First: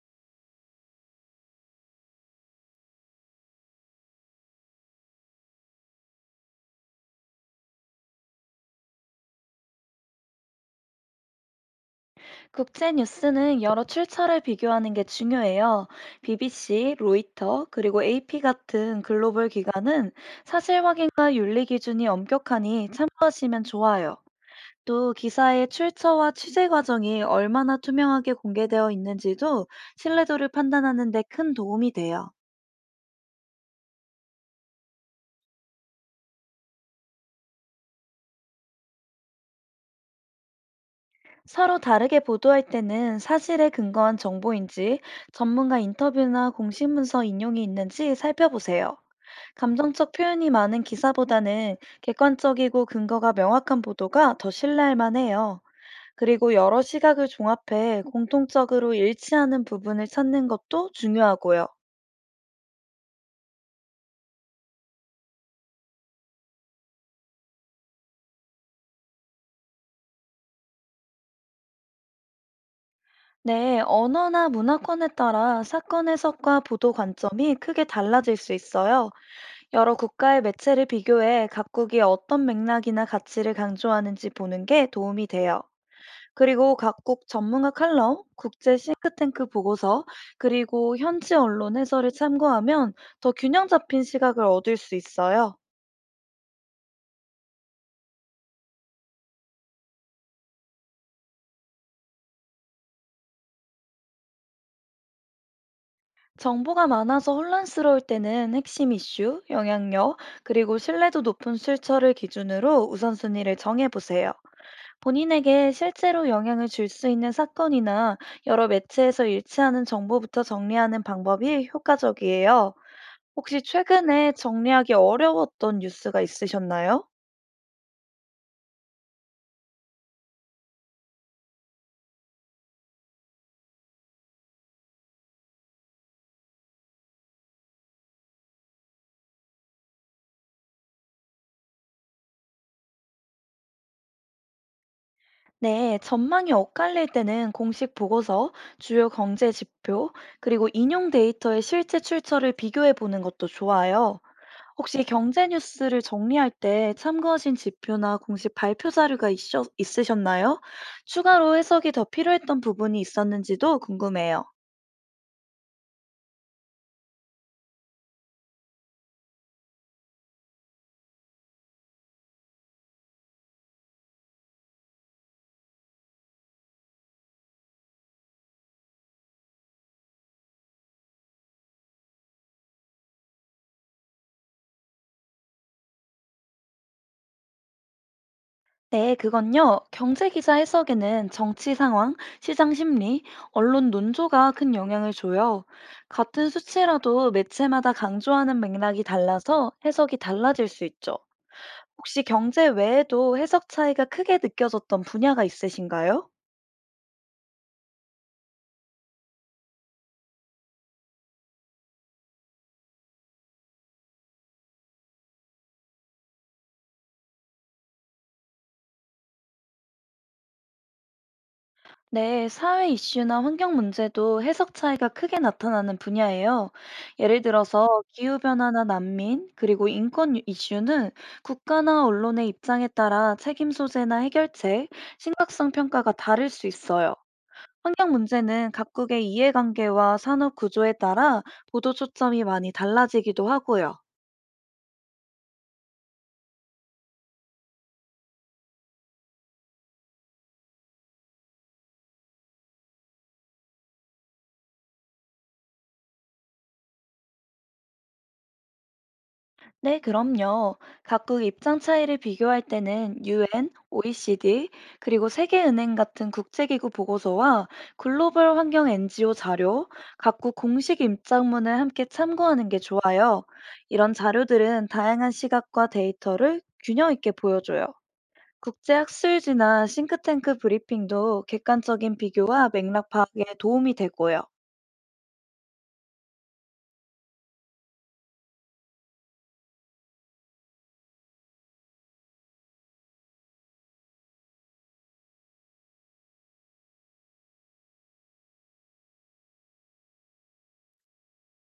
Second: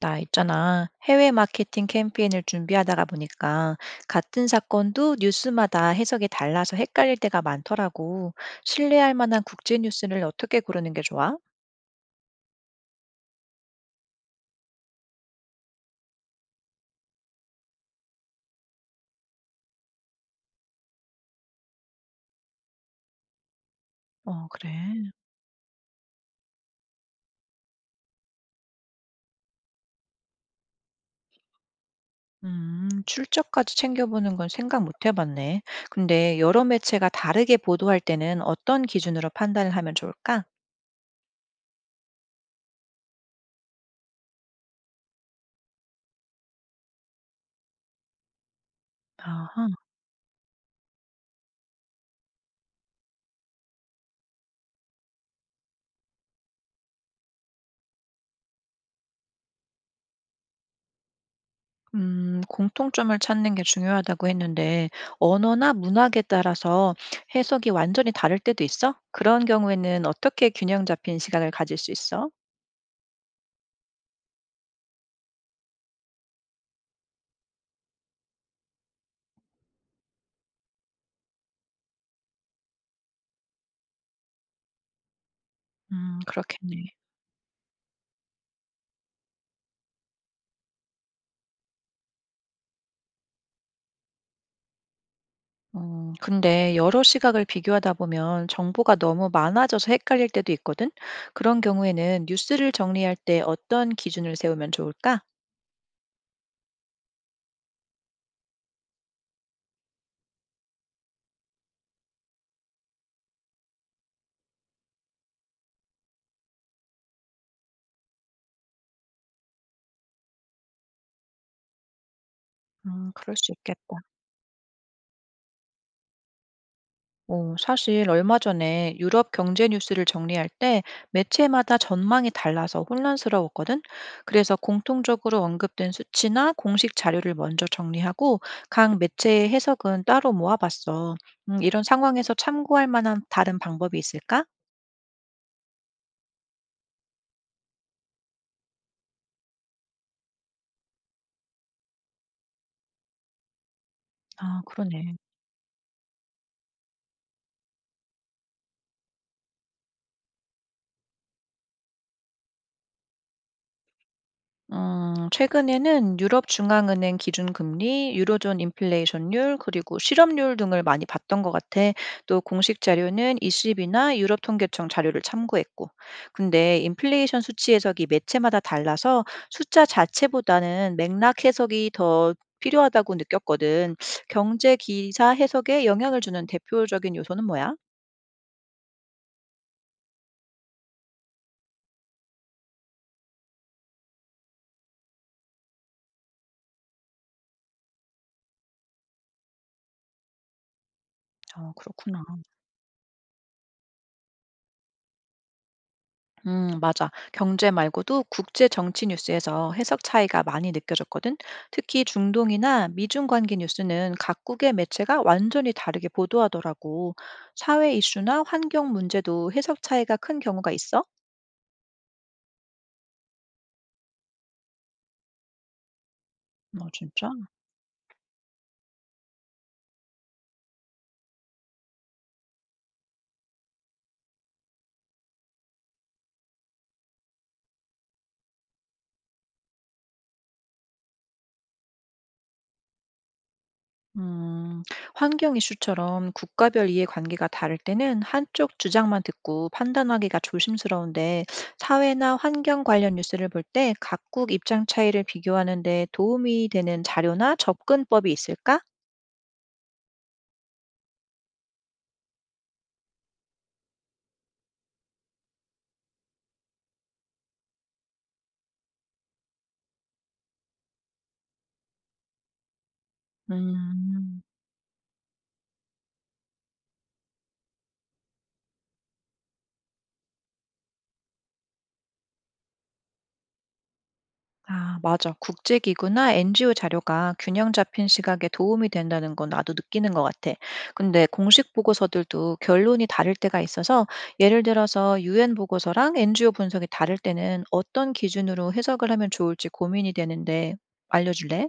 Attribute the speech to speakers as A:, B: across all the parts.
A: 나 있잖아. 해외 마케팅 캠페인을 준비하다가 보니까 같은 사건도 뉴스마다 해석이 달라서 헷갈릴 때가 많더라고. 신뢰할 만한 국제 뉴스를 어떻게 고르는 게 좋아?
B: 국제 뉴스는 여러 출처를 비교하는 게 중요해요. BBC, 로이터, 그리고 AP 같은 글로벌 기관은 사실 확인과 윤리 기준이 엄격하니 참고하시면 좋아요.
A: 어, 그래.
B: 또 기사의 출처와 취재 과정이 얼마나 투명하게 공개되어 있는지도 신뢰도를 판단하는 데 큰 도움이 돼요.
A: 출처까지 챙겨보는 건 생각 못 해봤네. 근데 여러 매체가 다르게 보도할 때는 어떤 기준으로 판단을 하면 좋을까?
B: 서로 다르게 보도할 때는 사실에 근거한 정보인지 전문가 인터뷰나 공식 문서 인용이 있는지 살펴보세요.
A: 아하.
B: 감정적 표현이 많은 기사보다는 객관적이고 근거가 명확한 보도가 더 신뢰할 만해요. 그리고 여러 시각을 종합해 공통적으로 일치하는 부분을 찾는 것도 중요하고요.
A: 공통점을 찾는 게 중요하다고 했는데, 언어나 문학에 따라서 해석이 완전히 다를 때도 있어? 그런 경우에는 어떻게 균형 잡힌 시각을 가질 수 있어?
B: 네, 언어나 문화권에 따라 사건 해석과 보도 관점이 크게 달라질 수 있어요. 여러 국가의 매체를 비교해 각국이 어떤 맥락이나 가치를 강조하는지 보는 게 도움이 돼요. 그리고
A: 그렇겠네.
B: 각국 전문가 칼럼, 국제 싱크탱크 보고서, 그리고 현지 언론 해설을 참고하면 더 균형 잡힌 시각을 얻을 수 있어요.
A: 근데 여러 시각을 비교하다 보면 정보가 너무 많아져서 헷갈릴 때도 있거든? 그런 경우에는 뉴스를 정리할 때 어떤 기준을 세우면 좋을까?
B: 정보가 많아서 혼란스러울 때는 핵심 이슈, 영향력, 그리고 신뢰도 높은 출처를 기준으로 우선순위를 정해보세요. 본인에게 실제로 영향을 줄 수 있는 사건이나 여러 매체에서 일치하는 정보부터 정리하는 방법이 효과적이에요.
A: 그럴 수
B: 혹시
A: 있겠다.
B: 최근에 정리하기 어려웠던 뉴스가 있으셨나요?
A: 어, 사실 얼마 전에 유럽 경제 뉴스를 정리할 때 매체마다 전망이 달라서 혼란스러웠거든. 그래서 공통적으로 언급된 수치나 공식 자료를 먼저 정리하고 각 매체의 해석은 따로 모아봤어. 이런 상황에서 참고할 만한 다른 방법이 있을까?
B: 네, 전망이 엇갈릴 때는 공식 보고서, 주요 경제 지표, 그리고 인용 데이터의 실제 출처를 비교해 보는 것도 좋아요.
A: 아,
B: 혹시
A: 그러네.
B: 경제 뉴스를 정리할 때 참고하신 지표나 공식 발표 자료가 있으셨나요? 추가로 해석이 더 필요했던 부분이 있었는지도 궁금해요.
A: 최근에는 유럽 중앙은행 기준금리, 유로존 인플레이션율, 그리고 실업률 등을 많이 봤던 것 같아. 또 공식 자료는 ECB나 유럽 통계청 자료를 참고했고. 근데 인플레이션 수치 해석이 매체마다 달라서 숫자 자체보다는 맥락 해석이 더 필요하다고 느꼈거든. 경제 기사 해석에 영향을 주는 대표적인 요소는 뭐야?
B: 네, 그건요. 경제 기자 해석에는 정치 상황, 시장 심리, 언론 논조가 큰 영향을 줘요. 같은 수치라도 매체마다 강조하는 맥락이 달라서 해석이 달라질 수 있죠.
A: 어, 그렇구나.
B: 혹시 경제 외에도 해석 차이가 크게 느껴졌던 분야가 있으신가요?
A: 맞아. 경제 말고도 국제 정치 뉴스에서 해석 차이가 많이 느껴졌거든. 특히 중동이나 미중 관계 뉴스는 각국의 매체가 완전히 다르게 보도하더라고. 사회 이슈나 환경 문제도 해석 차이가 큰 경우가 있어?
B: 네, 사회 이슈나 환경 문제도 해석 차이가 크게 나타나는 분야예요.
A: 어, 진짜?
B: 예를 들어서 기후변화나 난민, 그리고 인권 이슈는 국가나 언론의 입장에 따라 책임 소재나 해결책, 심각성 평가가 다를 수 있어요. 환경 문제는 각국의 이해관계와 산업 구조에 따라 보도 초점이 많이 달라지기도 하고요.
A: 음, 환경 이슈처럼 국가별 이해관계가 다를 때는 한쪽 주장만 듣고 판단하기가 조심스러운데 사회나 환경 관련 뉴스를 볼 때 각국 입장 차이를 비교하는 데 도움이 되는 자료나 접근법이 있을까?
B: 네, 그럼요. 각국 입장 차이를 비교할 때는 UN, OECD, 그리고 세계은행 같은 국제기구 보고서와 글로벌 환경 NGO 자료, 각국 공식 입장문을 함께 참고하는 게 좋아요. 이런
A: 음.
B: 자료들은 다양한 시각과 데이터를 균형 있게 보여줘요. 국제학술지나 싱크탱크 브리핑도 객관적인 비교와 맥락 파악에 도움이 되고요.
A: 아, 맞아. 국제기구나 NGO 자료가 균형 잡힌 시각에 도움이 된다는 건 나도 느끼는 것 같아. 근데 공식 보고서들도 결론이 다를 때가 있어서 예를 들어서 UN 보고서랑 NGO 분석이 다를 때는 어떤 기준으로 해석을 하면 좋을지 고민이 되는데 알려줄래?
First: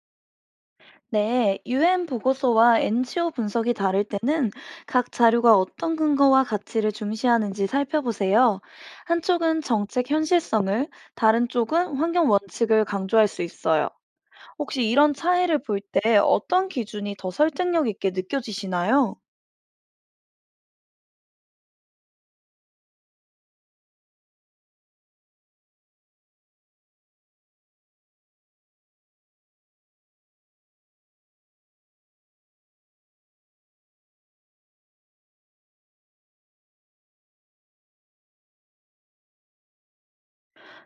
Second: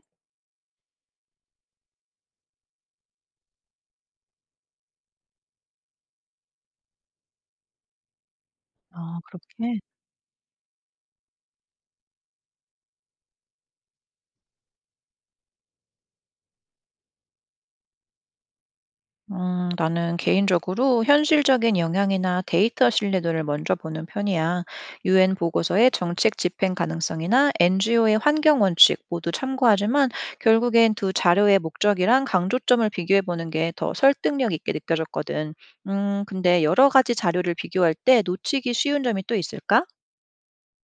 B: 네, UN 보고서와 NGO 분석이 다를 때는 각 자료가 어떤 근거와 가치를 중시하는지 살펴보세요.
A: 아,
B: 한쪽은
A: 그렇게.
B: 정책 현실성을, 다른 쪽은 환경 원칙을 강조할 수 있어요. 혹시 이런 차이를 볼 때 어떤 기준이 더 설득력 있게 느껴지시나요?
A: 나는 개인적으로 현실적인 영향이나 데이터 신뢰도를 먼저 보는 편이야. 유엔 보고서의 정책 집행 가능성이나 NGO의 환경 원칙 모두 참고하지만 결국엔 두 자료의 목적이랑 강조점을 비교해 보는 게 더 설득력 있게 느껴졌거든. 근데 여러 가지 자료를 비교할 때 놓치기 쉬운 점이 또 있을까?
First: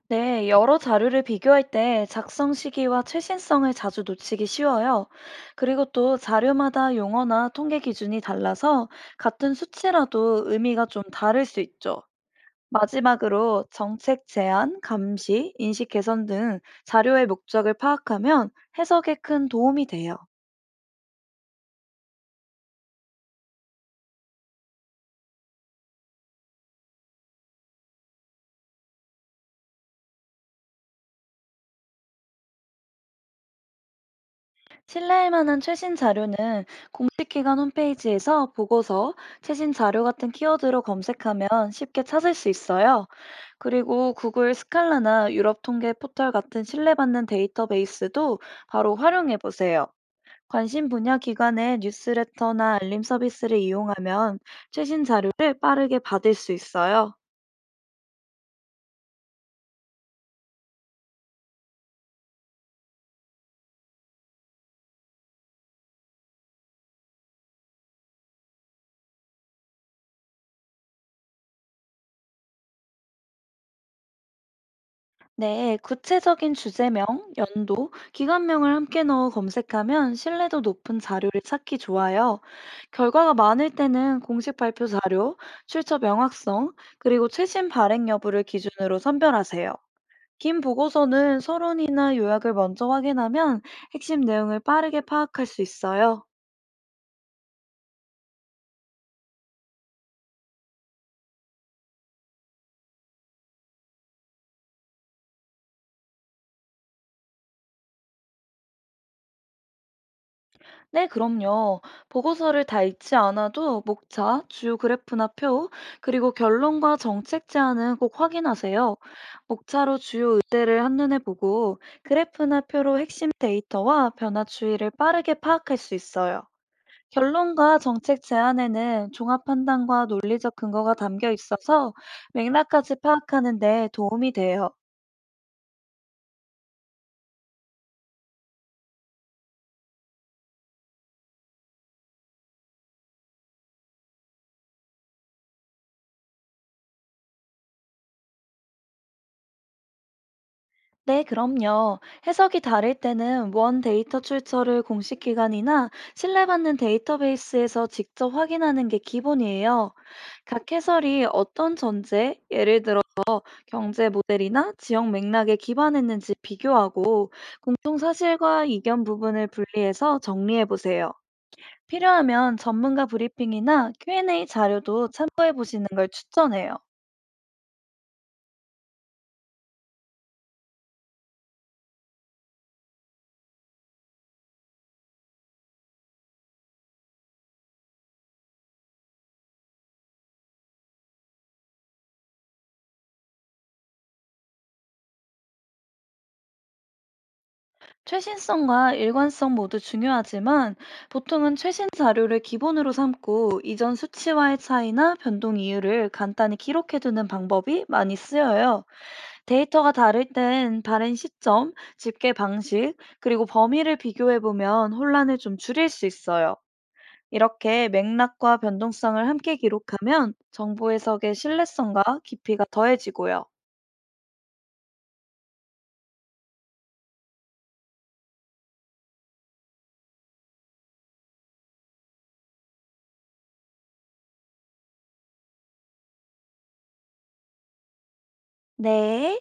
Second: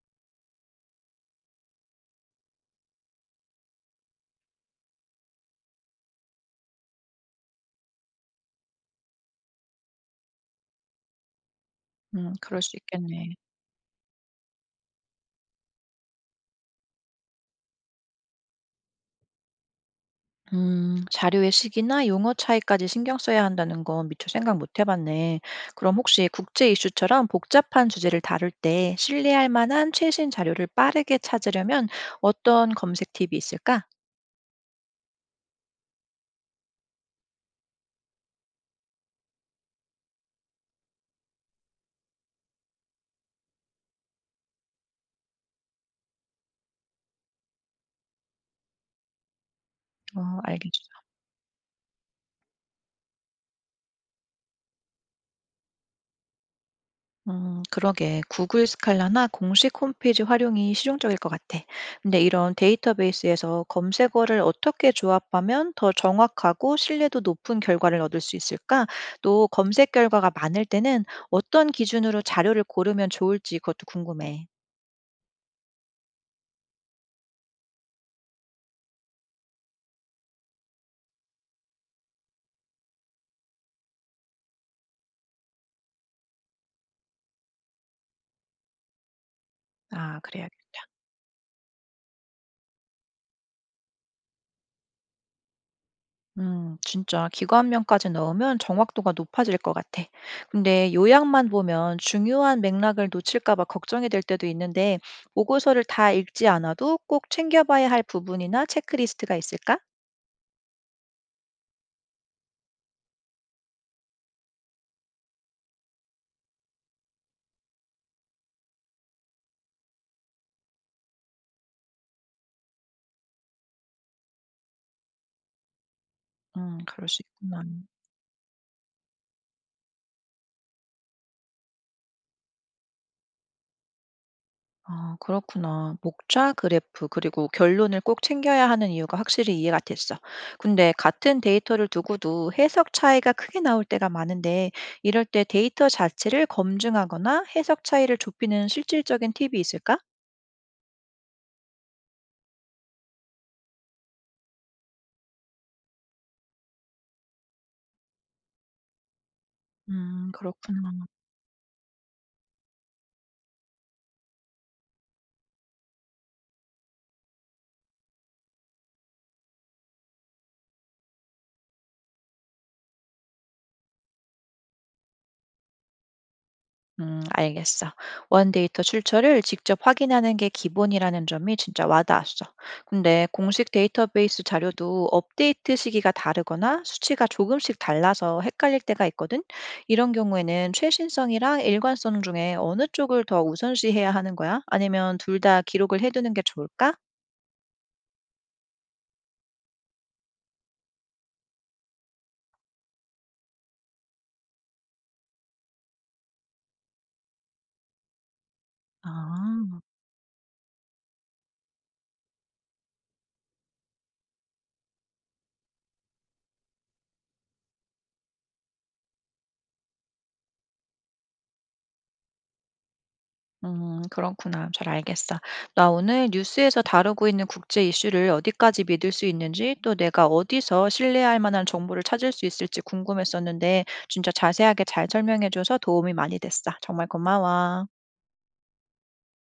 B: 네, 여러 자료를 비교할 때 작성 시기와 최신성을 자주 놓치기 쉬워요. 그리고 또 자료마다 용어나 통계 기준이 달라서 같은 수치라도 의미가 좀 다를 수 있죠.
A: 그럴 수 있겠네.
B: 마지막으로 정책 제안, 감시, 인식 개선 등 자료의 목적을 파악하면 해석에 큰 도움이 돼요.
A: 자료의 시기나 용어 차이까지 신경 써야 한다는 건 미처 생각 못 해봤네. 그럼 혹시 국제 이슈처럼 복잡한 주제를 다룰 때 신뢰할 만한 최신 자료를 빠르게 찾으려면 어떤 검색 팁이 있을까?
B: 신뢰할 만한 최신 자료는 공식 기관 홈페이지에서 보고서, 최신 자료 같은 키워드로 검색하면 쉽게 찾을 수 있어요. 그리고 구글 스칼라나 유럽 통계 포털 같은 신뢰받는 데이터베이스도 바로 활용해 보세요.
A: 어, 알니
B: 관심
A: 다
B: 분야 기관의 뉴스레터나 알림 서비스를 이용하면 최신 자료를 빠르게 받을 수 있어요.
A: 그러게. 구글 스칼라나 공식 홈페이지 활용이 실용적일 것 같아. 근데 이런 데이터베이스에서 검색어를 어떻게 조합하면 더 정확하고 신뢰도 높은 결과를 얻을 수 있을까? 또 검색 결과가 많을 때는 어떤 기준으로 자료를 고르면 좋을지 그것도 궁금해.
B: 네, 구체적인 주제명, 연도, 기관명을 함께 넣어 검색하면 신뢰도 높은 자료를 찾기 좋아요. 결과가 많을 때는 공식 발표 자료, 출처 명확성, 그리고 최신 발행 여부를 기준으로 선별하세요.
A: 아,
B: 긴
A: 그래야겠다.
B: 보고서는 서론이나 요약을 먼저 확인하면 핵심 내용을 빠르게 파악할 수 있어요.
A: 진짜 기관명까지 넣으면 정확도가 높아질 것 같아. 근데 요약만 보면 중요한 맥락을 놓칠까 봐 걱정이 될 때도 있는데, 보고서를 다 읽지 않아도 꼭 챙겨봐야 할 부분이나 체크리스트가 있을까?
B: 네, 그럼요. 보고서를 다 읽지 않아도 목차, 주요 그래프나 표, 그리고 결론과 정책 제안은 꼭 확인하세요. 목차로 주요 의제를 한눈에 보고 그래프나 표로 핵심 데이터와 변화 추이를 빠르게 파악할 수 있어요.
A: 그럴 수 있구나.
B: 결론과 정책 제안에는 종합 판단과 논리적 근거가 담겨 있어서 맥락까지 파악하는 데 도움이 돼요.
A: 아, 그렇구나. 목차 그래프 그리고 결론을 꼭 챙겨야 하는 이유가 확실히 이해가 됐어. 근데 같은 데이터를 두고도 해석 차이가 크게 나올 때가 많은데 이럴 때 데이터 자체를 검증하거나 해석 차이를 좁히는 실질적인 팁이 있을까?
B: 네, 그럼요. 해석이 다를 때는 원 데이터 출처를 공식 기관이나 신뢰받는 데이터베이스에서 직접 확인하는 게 기본이에요. 각
A: 그렇구나.
B: 해설이 어떤 전제, 예를 들어 경제 모델이나 지역 맥락에 기반했는지 비교하고 공통 사실과 이견 부분을 분리해서 정리해 보세요. 필요하면 전문가 브리핑이나 Q&A 자료도 참고해 보시는 걸 추천해요.
A: 알겠어. 원데이터 출처를 직접 확인하는 게 기본이라는 점이 진짜 와닿았어. 근데 공식 데이터베이스 자료도 업데이트 시기가 다르거나 수치가 조금씩 달라서 헷갈릴 때가 있거든. 이런 경우에는 최신성이랑 일관성 중에 어느 쪽을 더 우선시해야 하는 거야? 아니면 둘 다 기록을 해두는 게 좋을까?
B: 최신성과 일관성 모두 중요하지만 보통은 최신 자료를 기본으로 삼고 이전 수치와의 차이나 변동 이유를 간단히 기록해두는 방법이 많이 쓰여요.
A: 아.
B: 데이터가 다를 땐 발행 시점, 집계 방식, 그리고 범위를 비교해보면 혼란을 좀 줄일 수 있어요. 이렇게 맥락과 변동성을 함께 기록하면 정보 해석의 신뢰성과 깊이가 더해지고요.
A: 그렇구나. 잘 알겠어. 나 오늘 뉴스에서 다루고 있는 국제 이슈를 어디까지 믿을 수 있는지, 또 내가 어디서 신뢰할 만한 정보를 찾을 수 있을지 궁금했었는데, 진짜 자세하게 잘 설명해줘서 도움이 많이 됐어. 정말 고마워.
B: 네.